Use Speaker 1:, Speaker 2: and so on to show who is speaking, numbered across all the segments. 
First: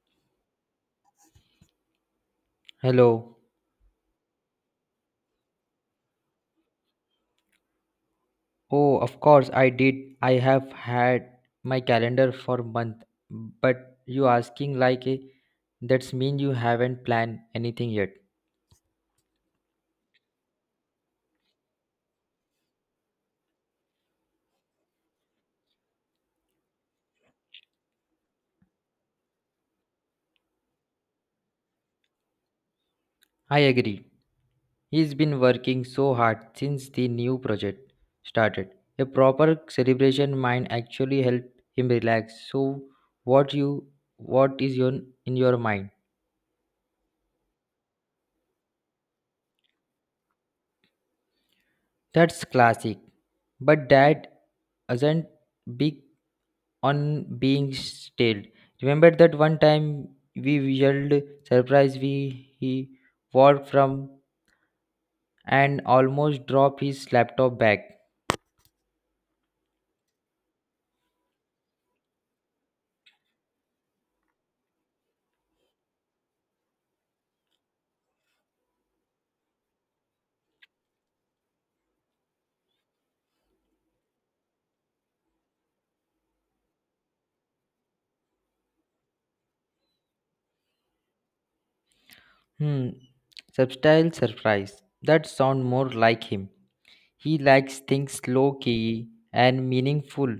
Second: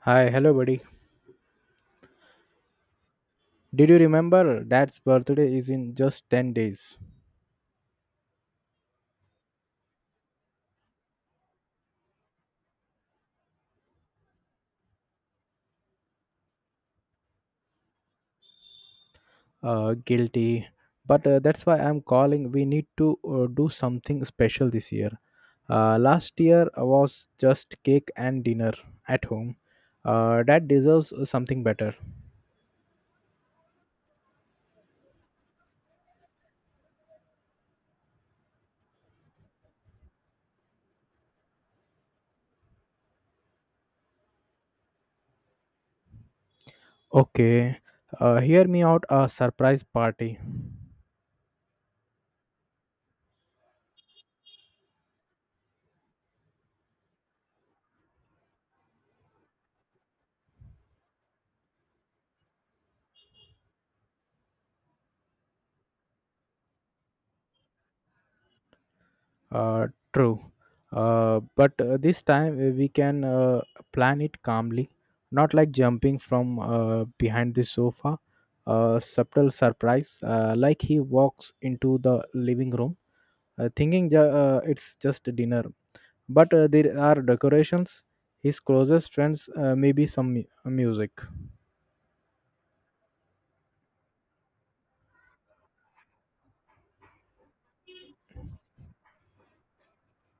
Speaker 1: Hi, hello, buddy.
Speaker 2: Hello.
Speaker 1: Did you remember dad's birthday is in just 10 days?
Speaker 2: Oh, of course I did. I have had my calendar for month, but you asking like a that's mean you haven't planned anything yet.
Speaker 1: Guilty. But that's why I'm calling. We need to do something special this year. Last year was just cake and dinner at home. Dad deserves something better.
Speaker 2: I agree. He's been working so hard since the new project started. A proper celebration might actually help him relax. So what you what is your in your mind?
Speaker 1: Okay, hear me out, a surprise party.
Speaker 2: That's classic. But that isn't big on being stale. Remember that one time we yelled surprise we he walked from and almost dropped his laptop bag.
Speaker 1: True. But this time we can plan it calmly, not like jumping from behind the sofa. A subtle surprise, like he walks into the living room, thinking it's just dinner. But there are decorations. His closest friends, maybe some music.
Speaker 2: Hmm, subtle surprise. That sound more like him. He likes things low key and meaningful.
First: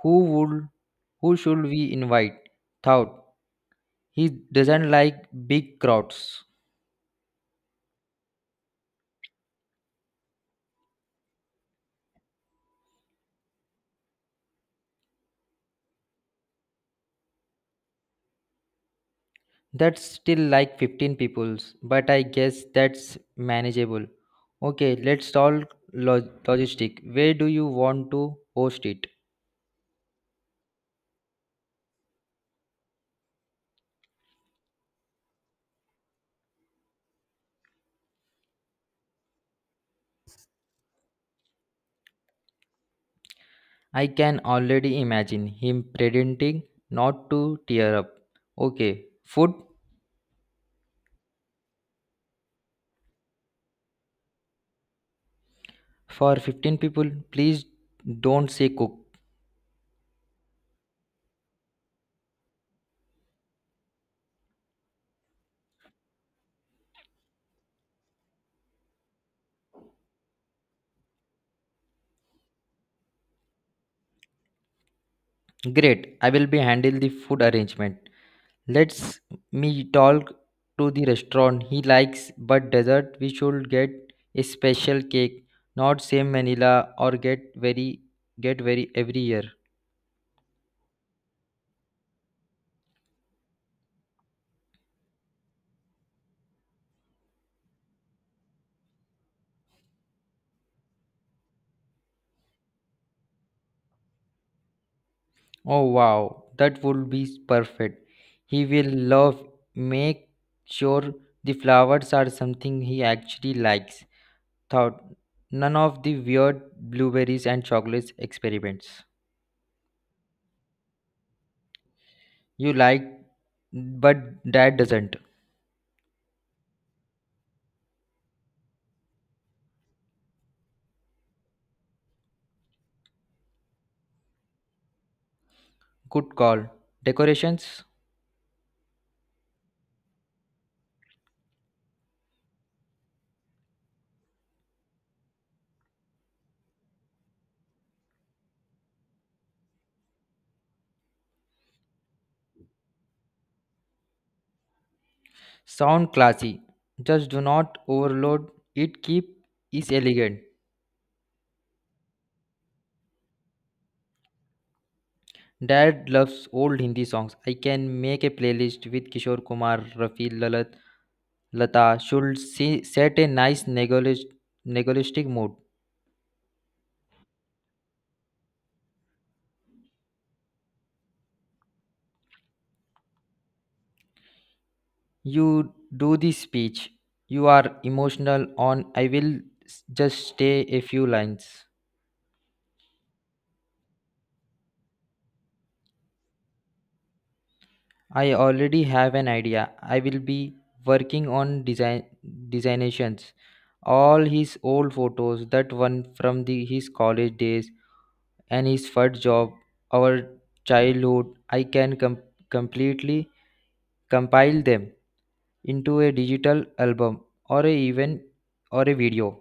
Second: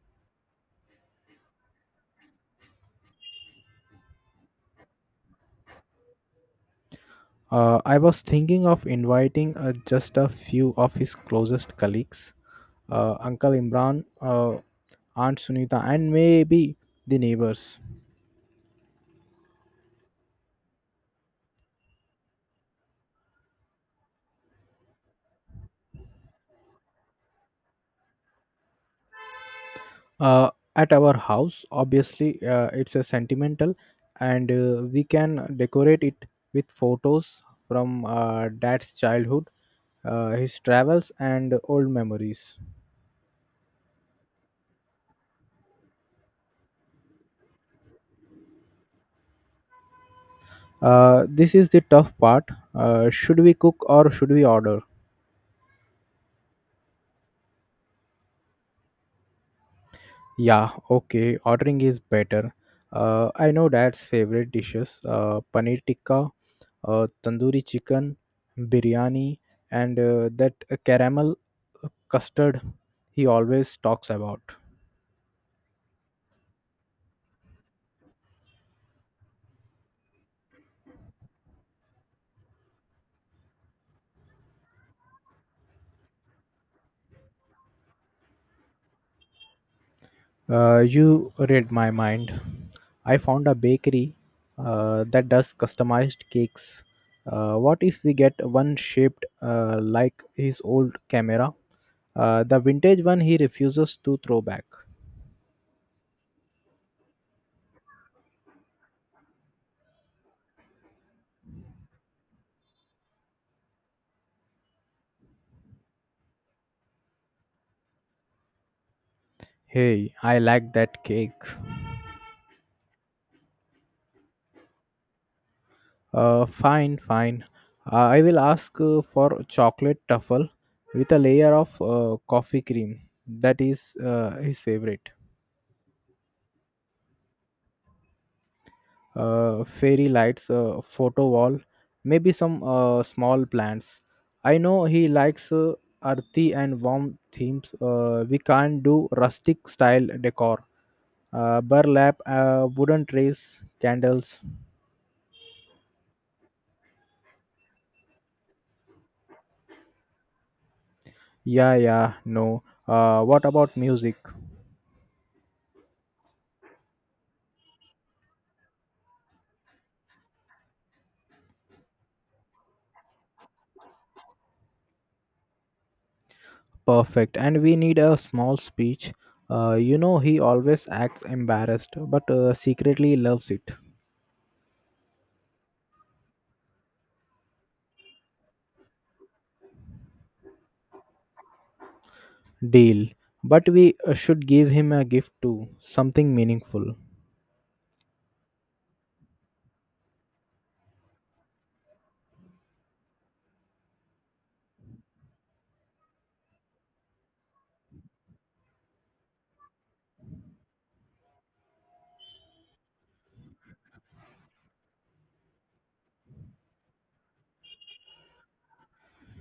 Speaker 2: Who would who should we invite? Thought. He doesn't like big crowds.
Speaker 1: I was thinking of inviting just a few of his closest colleagues, Uncle Imran, Aunt Sunita, and maybe the neighbors.
Speaker 2: That's still like 15 peoples, but I guess that's manageable. Okay, let's solve logistic. Where do you want to host it?
Speaker 1: Uh, at our house, obviously, it's a sentimental, and we can decorate it with photos from dad's childhood, his travels, and old memories.
Speaker 2: I can already imagine him pretending not to tear up. Okay, food
Speaker 1: This is the tough part. Should we cook or should we order?
Speaker 2: for 15 people. Please don't say cook.
Speaker 1: Yeah, okay, ordering is better. I know dad's favorite dishes, paneer tikka, tandoori chicken, biryani, and that caramel custard he always talks about.
Speaker 2: Great, I will be handle the food arrangement. Let's me talk to the restaurant he likes, but dessert we should get a special cake, not same vanilla or get very every year.
Speaker 1: You read my mind. I found a bakery that does customized cakes. What if we get one shaped like his old camera? The vintage one he refuses to throw back.
Speaker 2: Oh wow, that would be perfect. He will love make sure the flowers are something he actually likes. Thought none of the weird blueberries and chocolates experiments.
Speaker 1: Hey, I like that cake.
Speaker 2: You like but dad doesn't.
Speaker 1: Fine, fine. I will ask for chocolate truffle with a layer of coffee cream. That is his favorite.
Speaker 2: Good call. Decorations
Speaker 1: Fairy lights, photo wall, maybe some small plants. I know he likes earthy and warm themes. We can't do rustic style decor. Burlap, wooden trays, candles.
Speaker 2: sound classy. Just do not overload it keep is elegant.
Speaker 1: Yeah, yeah, no. What about music?
Speaker 2: Dad loves old Hindi songs. I can make a playlist with Kishore Kumar, Rafi Lalat Lata should see, set a nice negotiating mood.
Speaker 1: Perfect. And we need a small speech. You know, he always acts embarrassed, but secretly loves it.
Speaker 2: You do the speech. You are emotional on I will just stay a few lines.
Speaker 1: Deal. But we should give him a gift too, something meaningful.
Speaker 2: I already have an idea. I will be working on design designations. All his old photos, that one from the his college days and his first job, our childhood, I can completely compile them into a digital album or a even or a video.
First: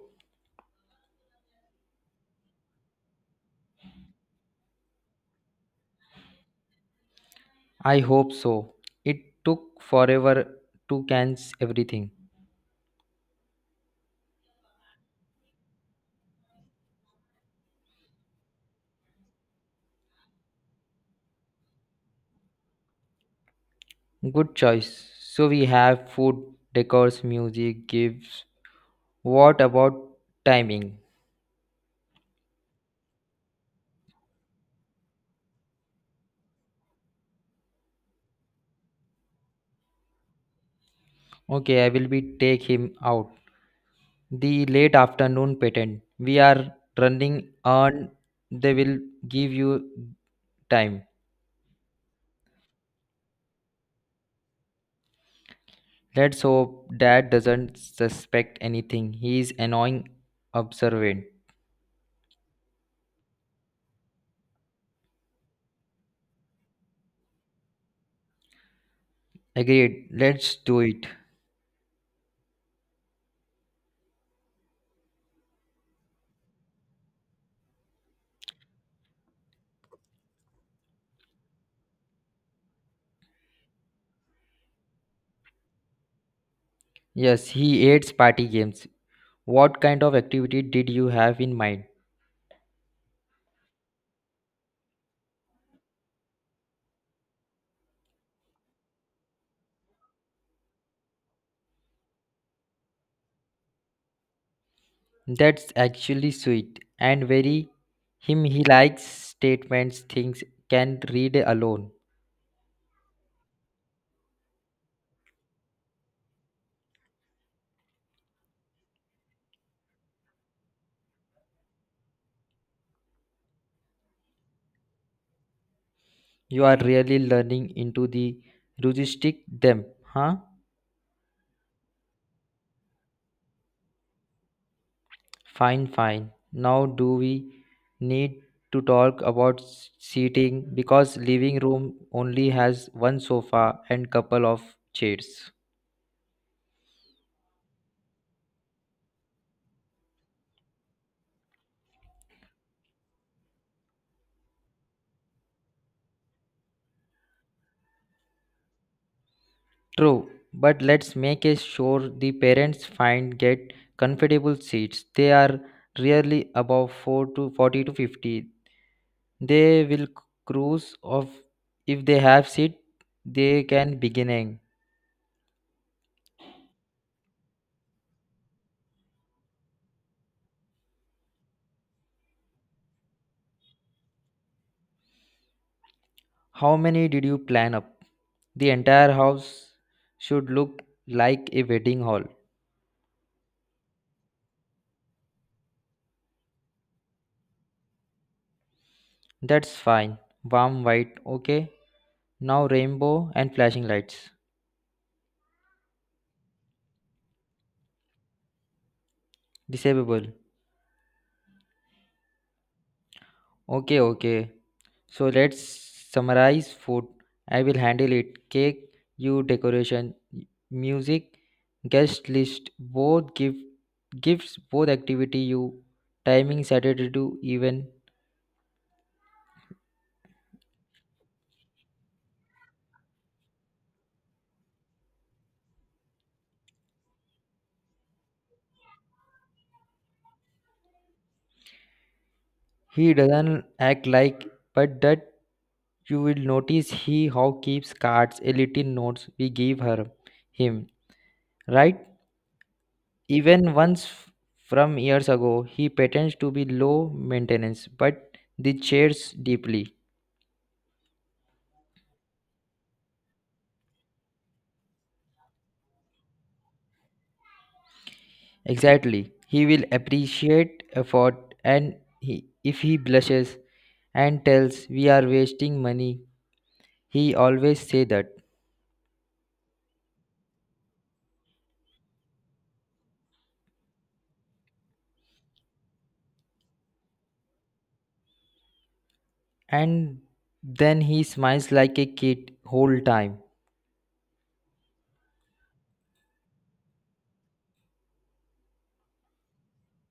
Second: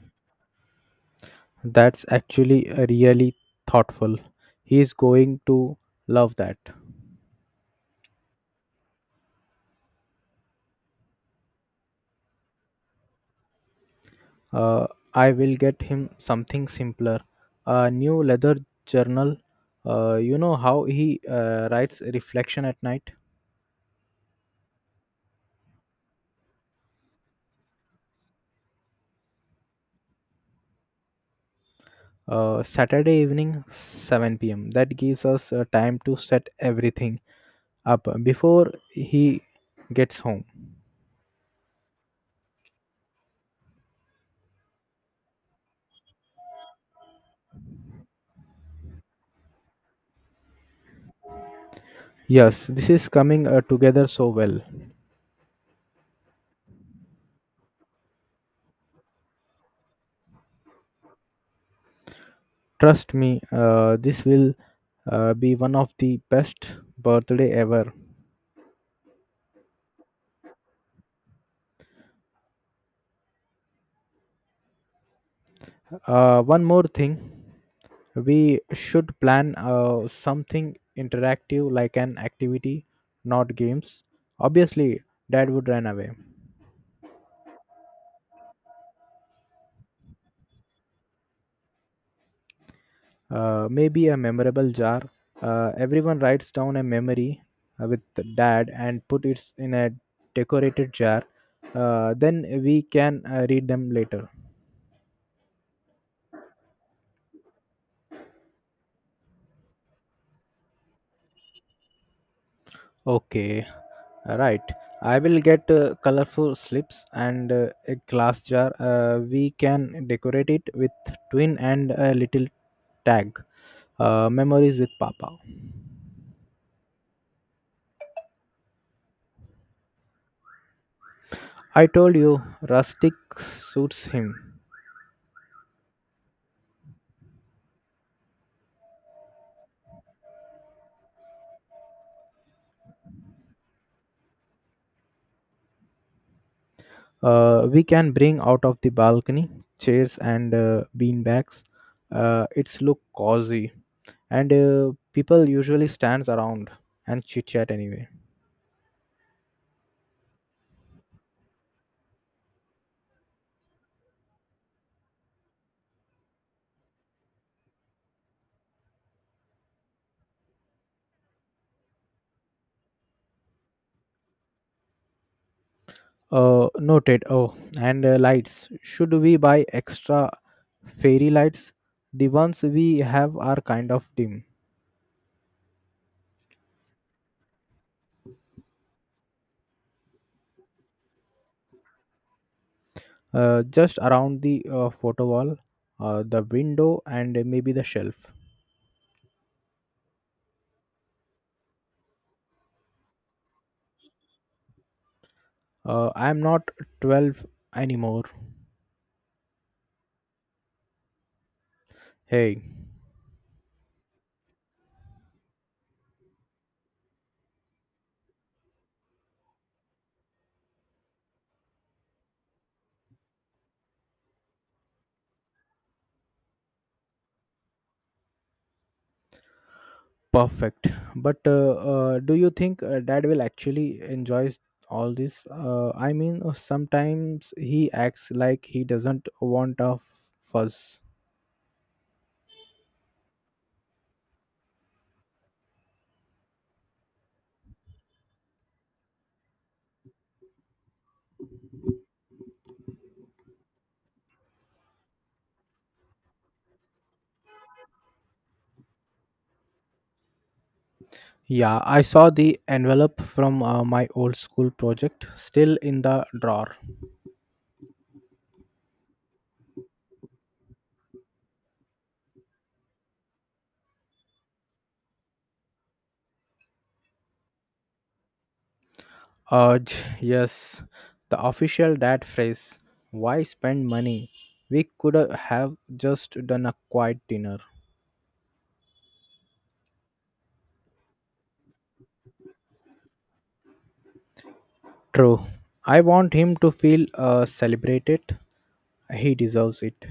Speaker 1: That's actually really thoughtful. He is going to love that.
Speaker 2: I hope so. It took forever to cans everything.
Speaker 1: Uh, I will get him something simpler. A new leather journal. You know how he writes reflection at night?
Speaker 2: Good choice. So we have food, decors, music, gifts. What about timing?
Speaker 1: Saturday evening 7 pm. That gives us time to set everything up before he gets home.
Speaker 2: Okay, I will be take him out. The late afternoon patent. We are running on. They will give you time.
Speaker 1: Yes, this is coming together so well.
Speaker 2: Let's hope Dad doesn't suspect anything. He is annoying, observant.
Speaker 1: Trust me, this will be one of the best birthday ever.
Speaker 2: Agreed. Let's do it.
Speaker 1: One more thing, we should plan something interactive like an activity, not games. Obviously, dad would run away.
Speaker 2: Yes, he hates party games. What kind of activity did you have in mind?
Speaker 1: Maybe a memorable jar. Everyone writes down a memory with dad and put it in a decorated jar. Then we can read them later.
Speaker 2: That's actually sweet and very him. He likes statements things can read alone.
Speaker 1: Okay, right. I will get colorful slips and a glass jar. We can decorate it with twin and a little tag. Memories with Papa.
Speaker 2: You are really learning into the heuristic them, huh?
Speaker 1: I told you, rustic suits him.
Speaker 2: Fine, fine. Now do we need to talk about seating because living room only has one sofa and couple of chairs.
Speaker 1: We can bring out of the balcony chairs and bean bags, it's look cozy and people usually stands around and chit chat anyway.
Speaker 2: True, but let's make a sure the parents find get comfortable seats. They are really above 4 to 40 to 50. They will cruise of if they have seat they can beginning.
Speaker 1: Noted. Oh, and lights, should we buy extra fairy lights? The ones we have are kind of dim.
Speaker 2: How many did you plan up? The entire house should look like a wedding hall.
Speaker 1: Just around the photo wall, the window and maybe the shelf.
Speaker 2: That's fine. Warm white, okay? Now rainbow and flashing lights.
Speaker 1: I'm not 12 anymore.
Speaker 2: Disable.
Speaker 1: Hey.
Speaker 2: Okay, okay. So let's summarize food. I will handle it. Cake, you decoration, music, guest list, both give gifts, both activity you timing Saturday to even.
Speaker 1: Perfect. But do you think dad will actually enjoys all this? I mean, sometimes he acts like he doesn't want a fuss.
Speaker 2: He doesn't act like but that you will notice he how keeps cards a little notes we give her him. Right? Even once from years ago, he pretends to be low maintenance, but the chairs deeply.
Speaker 1: Yeah, I saw the envelope from my old school project still in the drawer.
Speaker 2: Exactly. He will appreciate effort and he, if he blushes and tells we are wasting money, he always say that.
Speaker 1: Urge, yes, the official dad phrase. Why spend money? We could have just done a quiet dinner.
Speaker 2: And then he smiles like a kid whole time.
Speaker 1: True. I want him to feel celebrated. He deserves it.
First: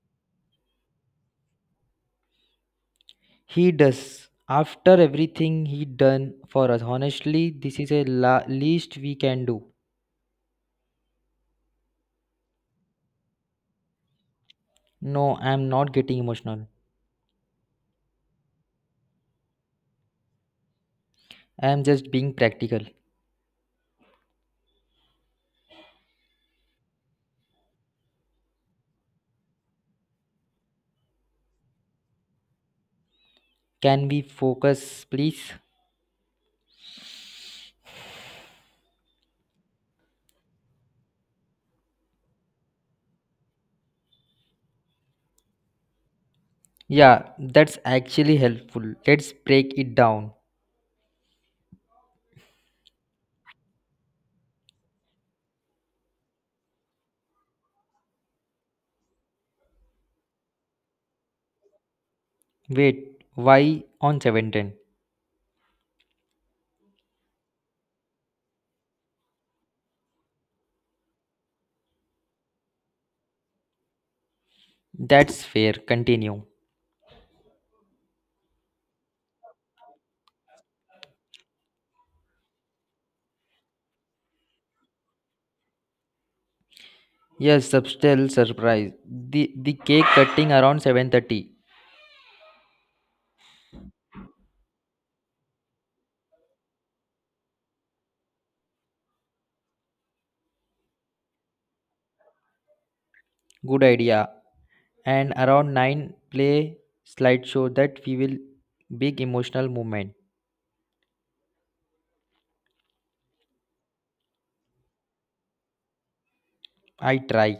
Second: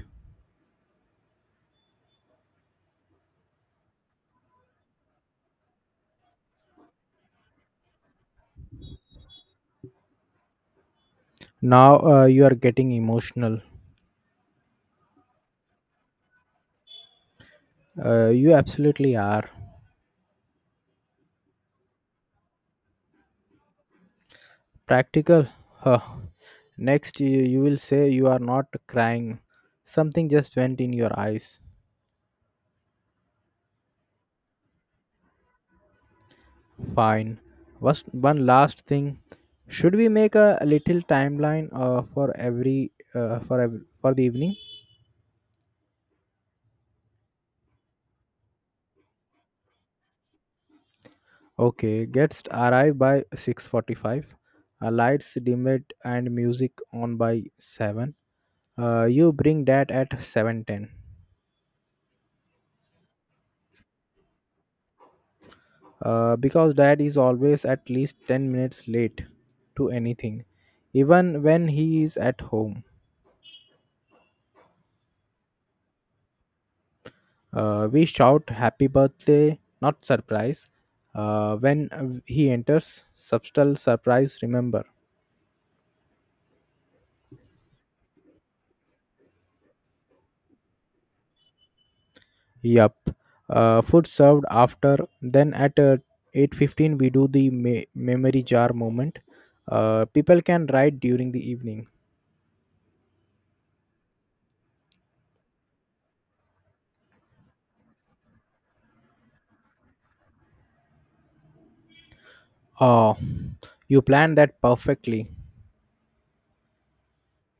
Speaker 2: He does. After everything he done for us, honestly, this is a least we can do.
Speaker 1: Now you are getting emotional.
Speaker 2: No, I'm not getting emotional.
Speaker 1: You absolutely are.
Speaker 2: I'm just being practical.
Speaker 1: Practical? Huh. Next, you will say you are not crying. Something just went in your eyes.
Speaker 2: Can we focus, please?
Speaker 1: Fine. Was one last thing. Should we make a little timeline for every for ev- for the evening?
Speaker 2: Yeah, that's actually helpful. Let's break it down.
Speaker 1: Okay, guests arrive by 6:45. Lights dimmed and music on by 7. You bring that at 7:10.
Speaker 2: Wait, why on 7:10?
Speaker 1: Because dad is always at least 10 minutes late to anything, even when he is at home.
Speaker 2: That's fair. Continue.
Speaker 1: We shout happy birthday, not surprise. When he enters, subtle surprise, remember.
Speaker 2: Yes, subtle surprise. The cake cutting around 7:30.
Speaker 1: Yup. Food served after, then at 8:15 we do the memory jar moment. People can write during the evening.
Speaker 2: Good idea. And around 9 play slideshow that we will big emotional moment.
Speaker 1: Oh, you planned that perfectly.
Speaker 2: I try.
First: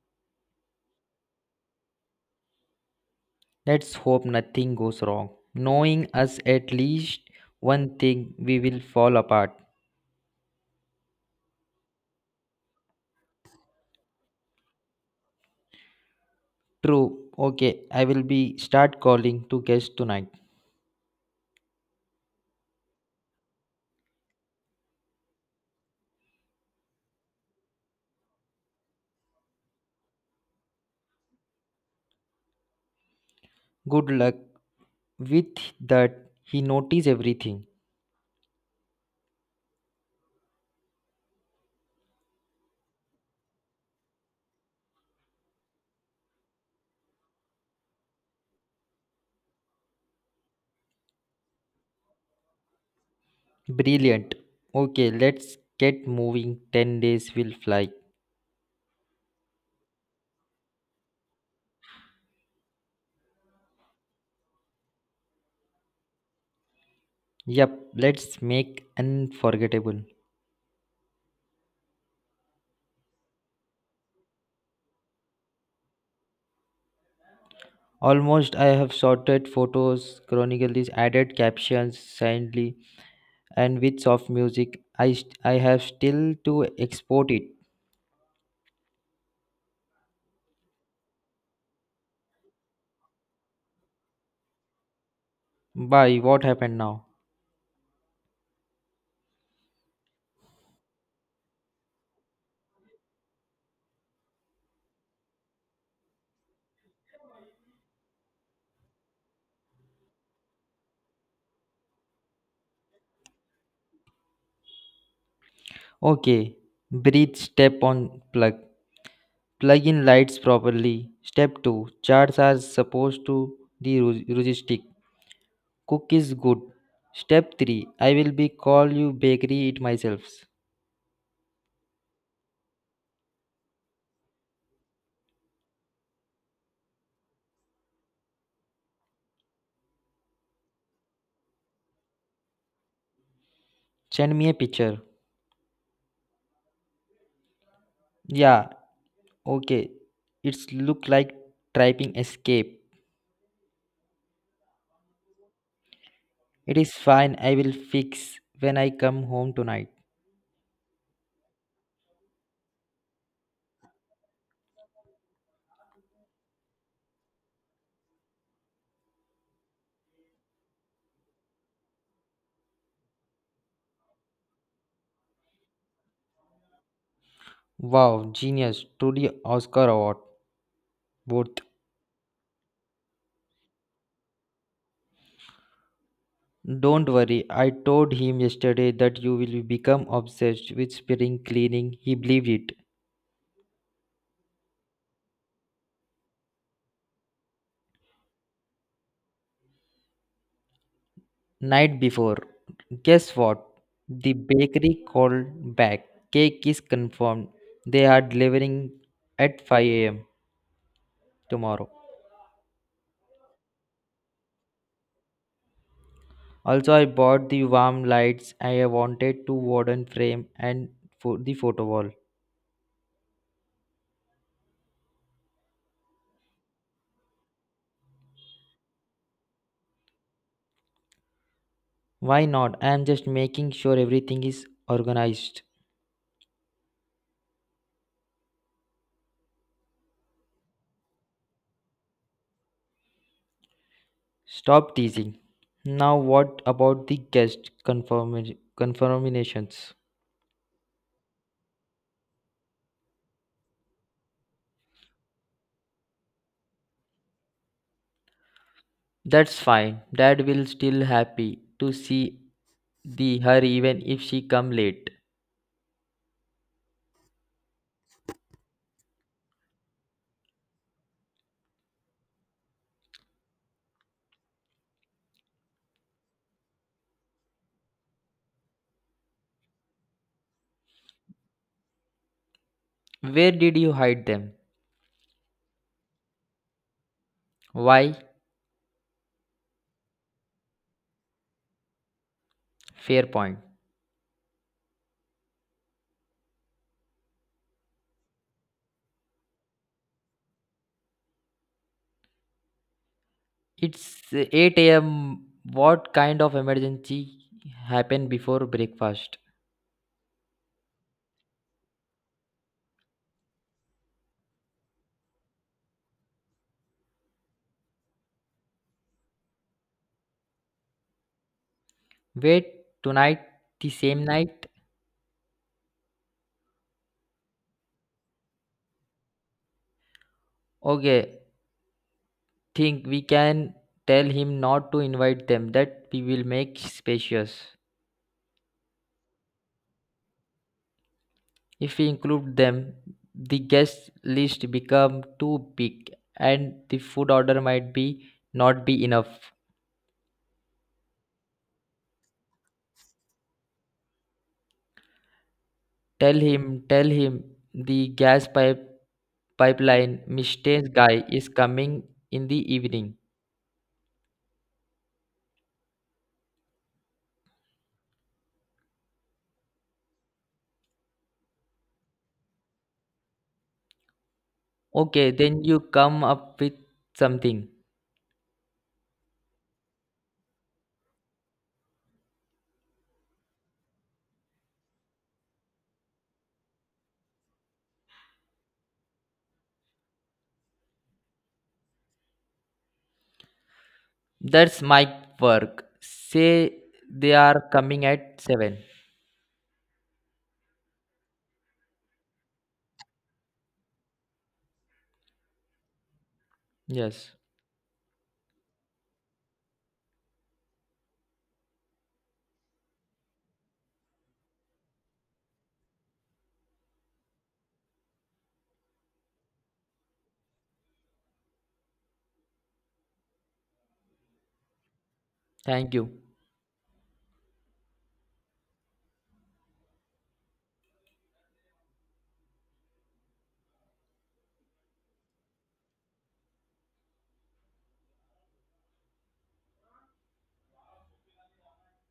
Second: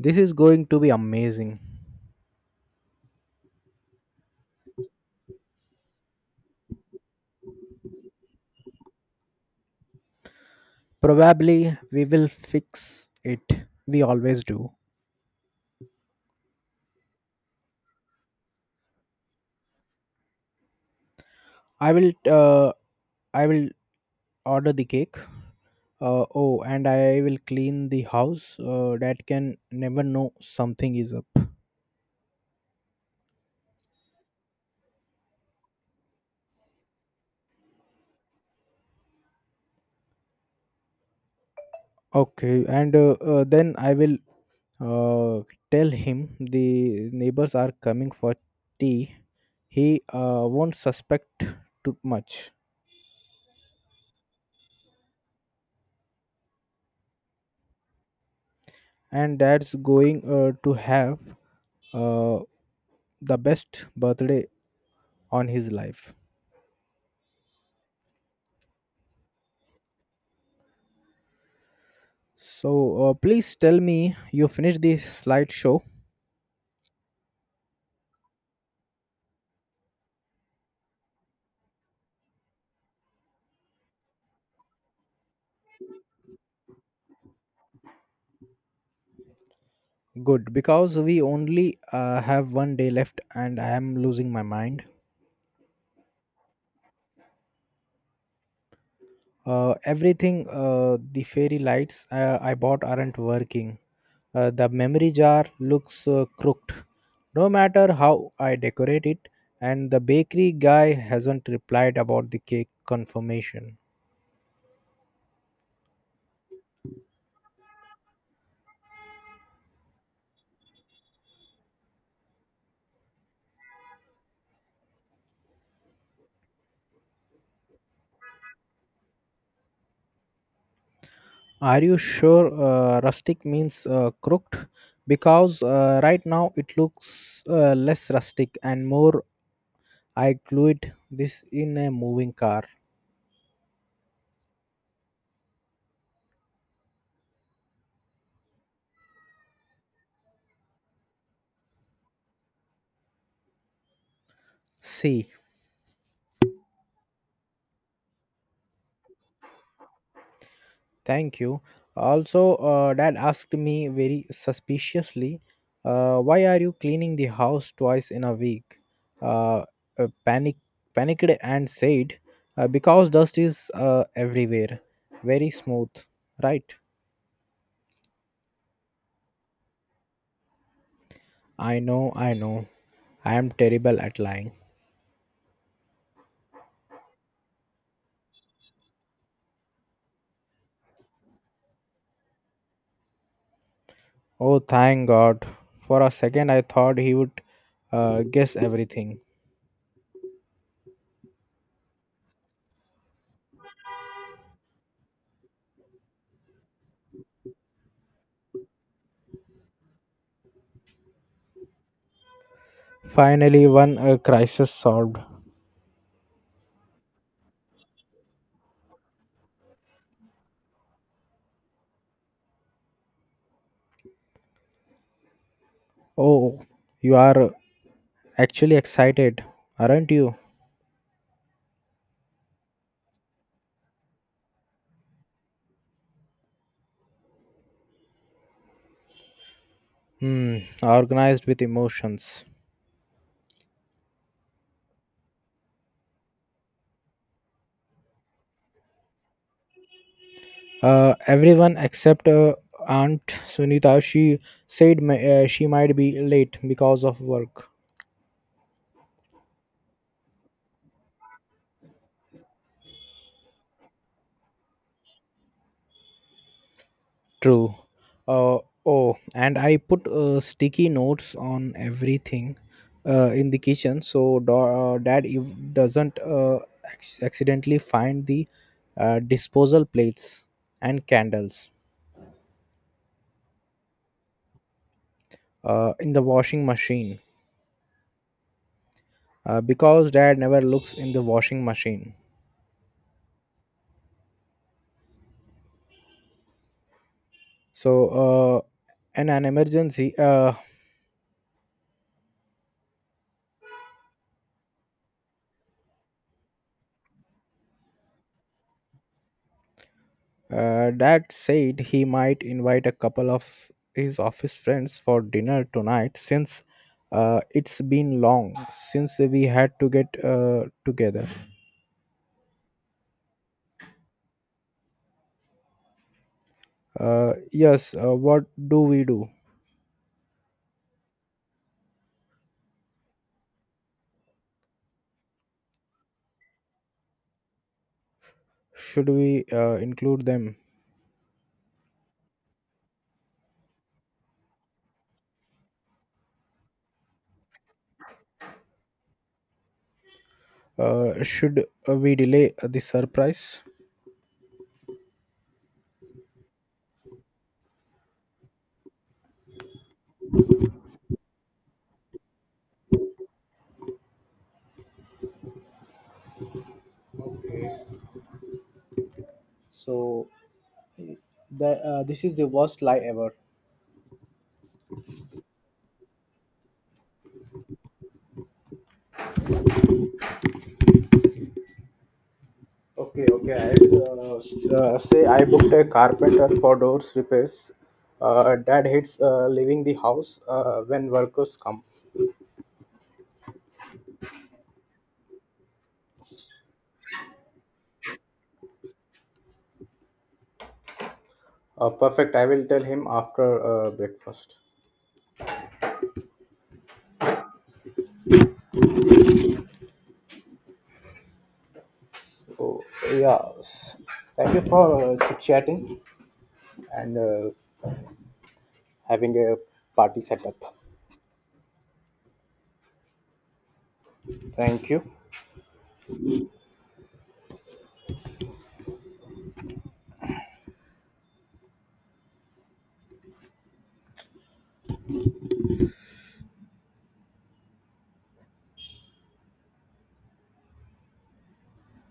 Speaker 1: This is going to be amazing.
Speaker 2: Let's hope nothing goes wrong. Knowing us at least one thing we will fall apart.
Speaker 1: Probably we will fix it, we always do.
Speaker 2: True. Okay, I will be start calling to guest tonight.
Speaker 1: I will uh, i will order the cake. Oh, and I will clean the house. Dad can never know something is up.
Speaker 2: Good luck. With that, he notice everything.
Speaker 1: Okay, and then I will uh, tell him the neighbors are coming for tea. He won't suspect too much.
Speaker 2: Brilliant. Okay, let's get moving. 10 days will fly.
Speaker 1: And dad's going to have uh, the best birthday on his life.
Speaker 2: Yep, let's make unforgettable.
Speaker 1: So please tell me you finished this slideshow.
Speaker 2: Almost I have sorted photos, chronicled these added captions silently, and with soft music. I, I have still to export it.
Speaker 1: Good, because we only have one day left and I am losing my mind.
Speaker 2: Bye, what happened now?
Speaker 1: Everything, the fairy lights I bought aren't working. The memory jar looks crooked, no matter how I decorate it, and the bakery guy hasn't replied about the cake confirmation.
Speaker 2: Okay, breathe, step on plug. Plug in lights properly. Step 2. Charts are supposed to the logistic. Cook is good. Step 3. I will be call you bakery it myself.
Speaker 1: Are you sure rustic means crooked? Because right now it looks less rustic and more I glued this in a moving car.
Speaker 2: Send me a picture. Yeah, okay. It's look like typing escape.
Speaker 1: See,
Speaker 2: It is fine. I will fix when I come home tonight.
Speaker 1: thank you. Also, dad asked me very suspiciously, why are you cleaning the house twice in a week? Uh, uh, panic, panicked and said, because dust is everywhere, very smooth, right?
Speaker 2: Wow, genius. Truly Oscar award. Both.
Speaker 1: I know, I know. I am terrible at lying.
Speaker 2: Don't worry, I told him yesterday that you will become obsessed with spring cleaning. He believed it.
Speaker 1: Oh, thank God. For a second, I thought he would guess everything.
Speaker 2: Night before, guess what? The bakery called back. Cake is confirmed. They are delivering at 5 a.m. tomorrow.
Speaker 1: Finally, one crisis solved.
Speaker 2: Also, I bought the warm lights. I wanted to wooden frame and for the photo wall.
Speaker 1: Oh, you are actually excited, aren't you?
Speaker 2: Why not? I am just making sure everything is organized.
Speaker 1: Hmm, organized with emotions.
Speaker 2: Stop teasing. Now, what about the guest confirmations?
Speaker 1: Everyone except Aunt Sunita, she said she might be late because of work.
Speaker 2: That's fine. Dad will still happy to see the her even if she come late.
Speaker 1: True. Uh, oh, and I put sticky notes on everything in the kitchen so dad if doesn't accidentally find the disposal plates and candles
Speaker 2: Where did you hide them?
Speaker 1: in the washing machine.
Speaker 2: Why?
Speaker 1: Because dad never looks in the washing machine.
Speaker 2: Fair point.
Speaker 1: So, in an emergency,
Speaker 2: It's 8 a.m. What kind of emergency happened before breakfast?
Speaker 1: uh, Dad said he might invite a couple of his office friends for dinner tonight since it's been long since we had to get together.
Speaker 2: Wait, tonight the same night?
Speaker 1: Yes, what do we do?
Speaker 2: Okay, think we can tell him not to invite them that we will make spacious.
Speaker 1: Should we include them?
Speaker 2: If we include them, the guest list become too big and the food order might be not be enough.
Speaker 1: Should we delay the surprise?
Speaker 2: Tell him, the gas pipeline maintenance guy is coming in the evening.
Speaker 1: So this is the worst lie ever.
Speaker 2: Okay, then you come up with something.
Speaker 1: Okay, okay. I say I booked a carpenter for doors repairs. Dad hates leaving the house when workers come.
Speaker 2: That's my work. Say they are coming at 7.
Speaker 1: Perfect. I will tell him after breakfast.
Speaker 2: Yes.
Speaker 1: So yeah, thank you for chit chatting and having a party setup. Thank you.
Speaker 2: Thank you.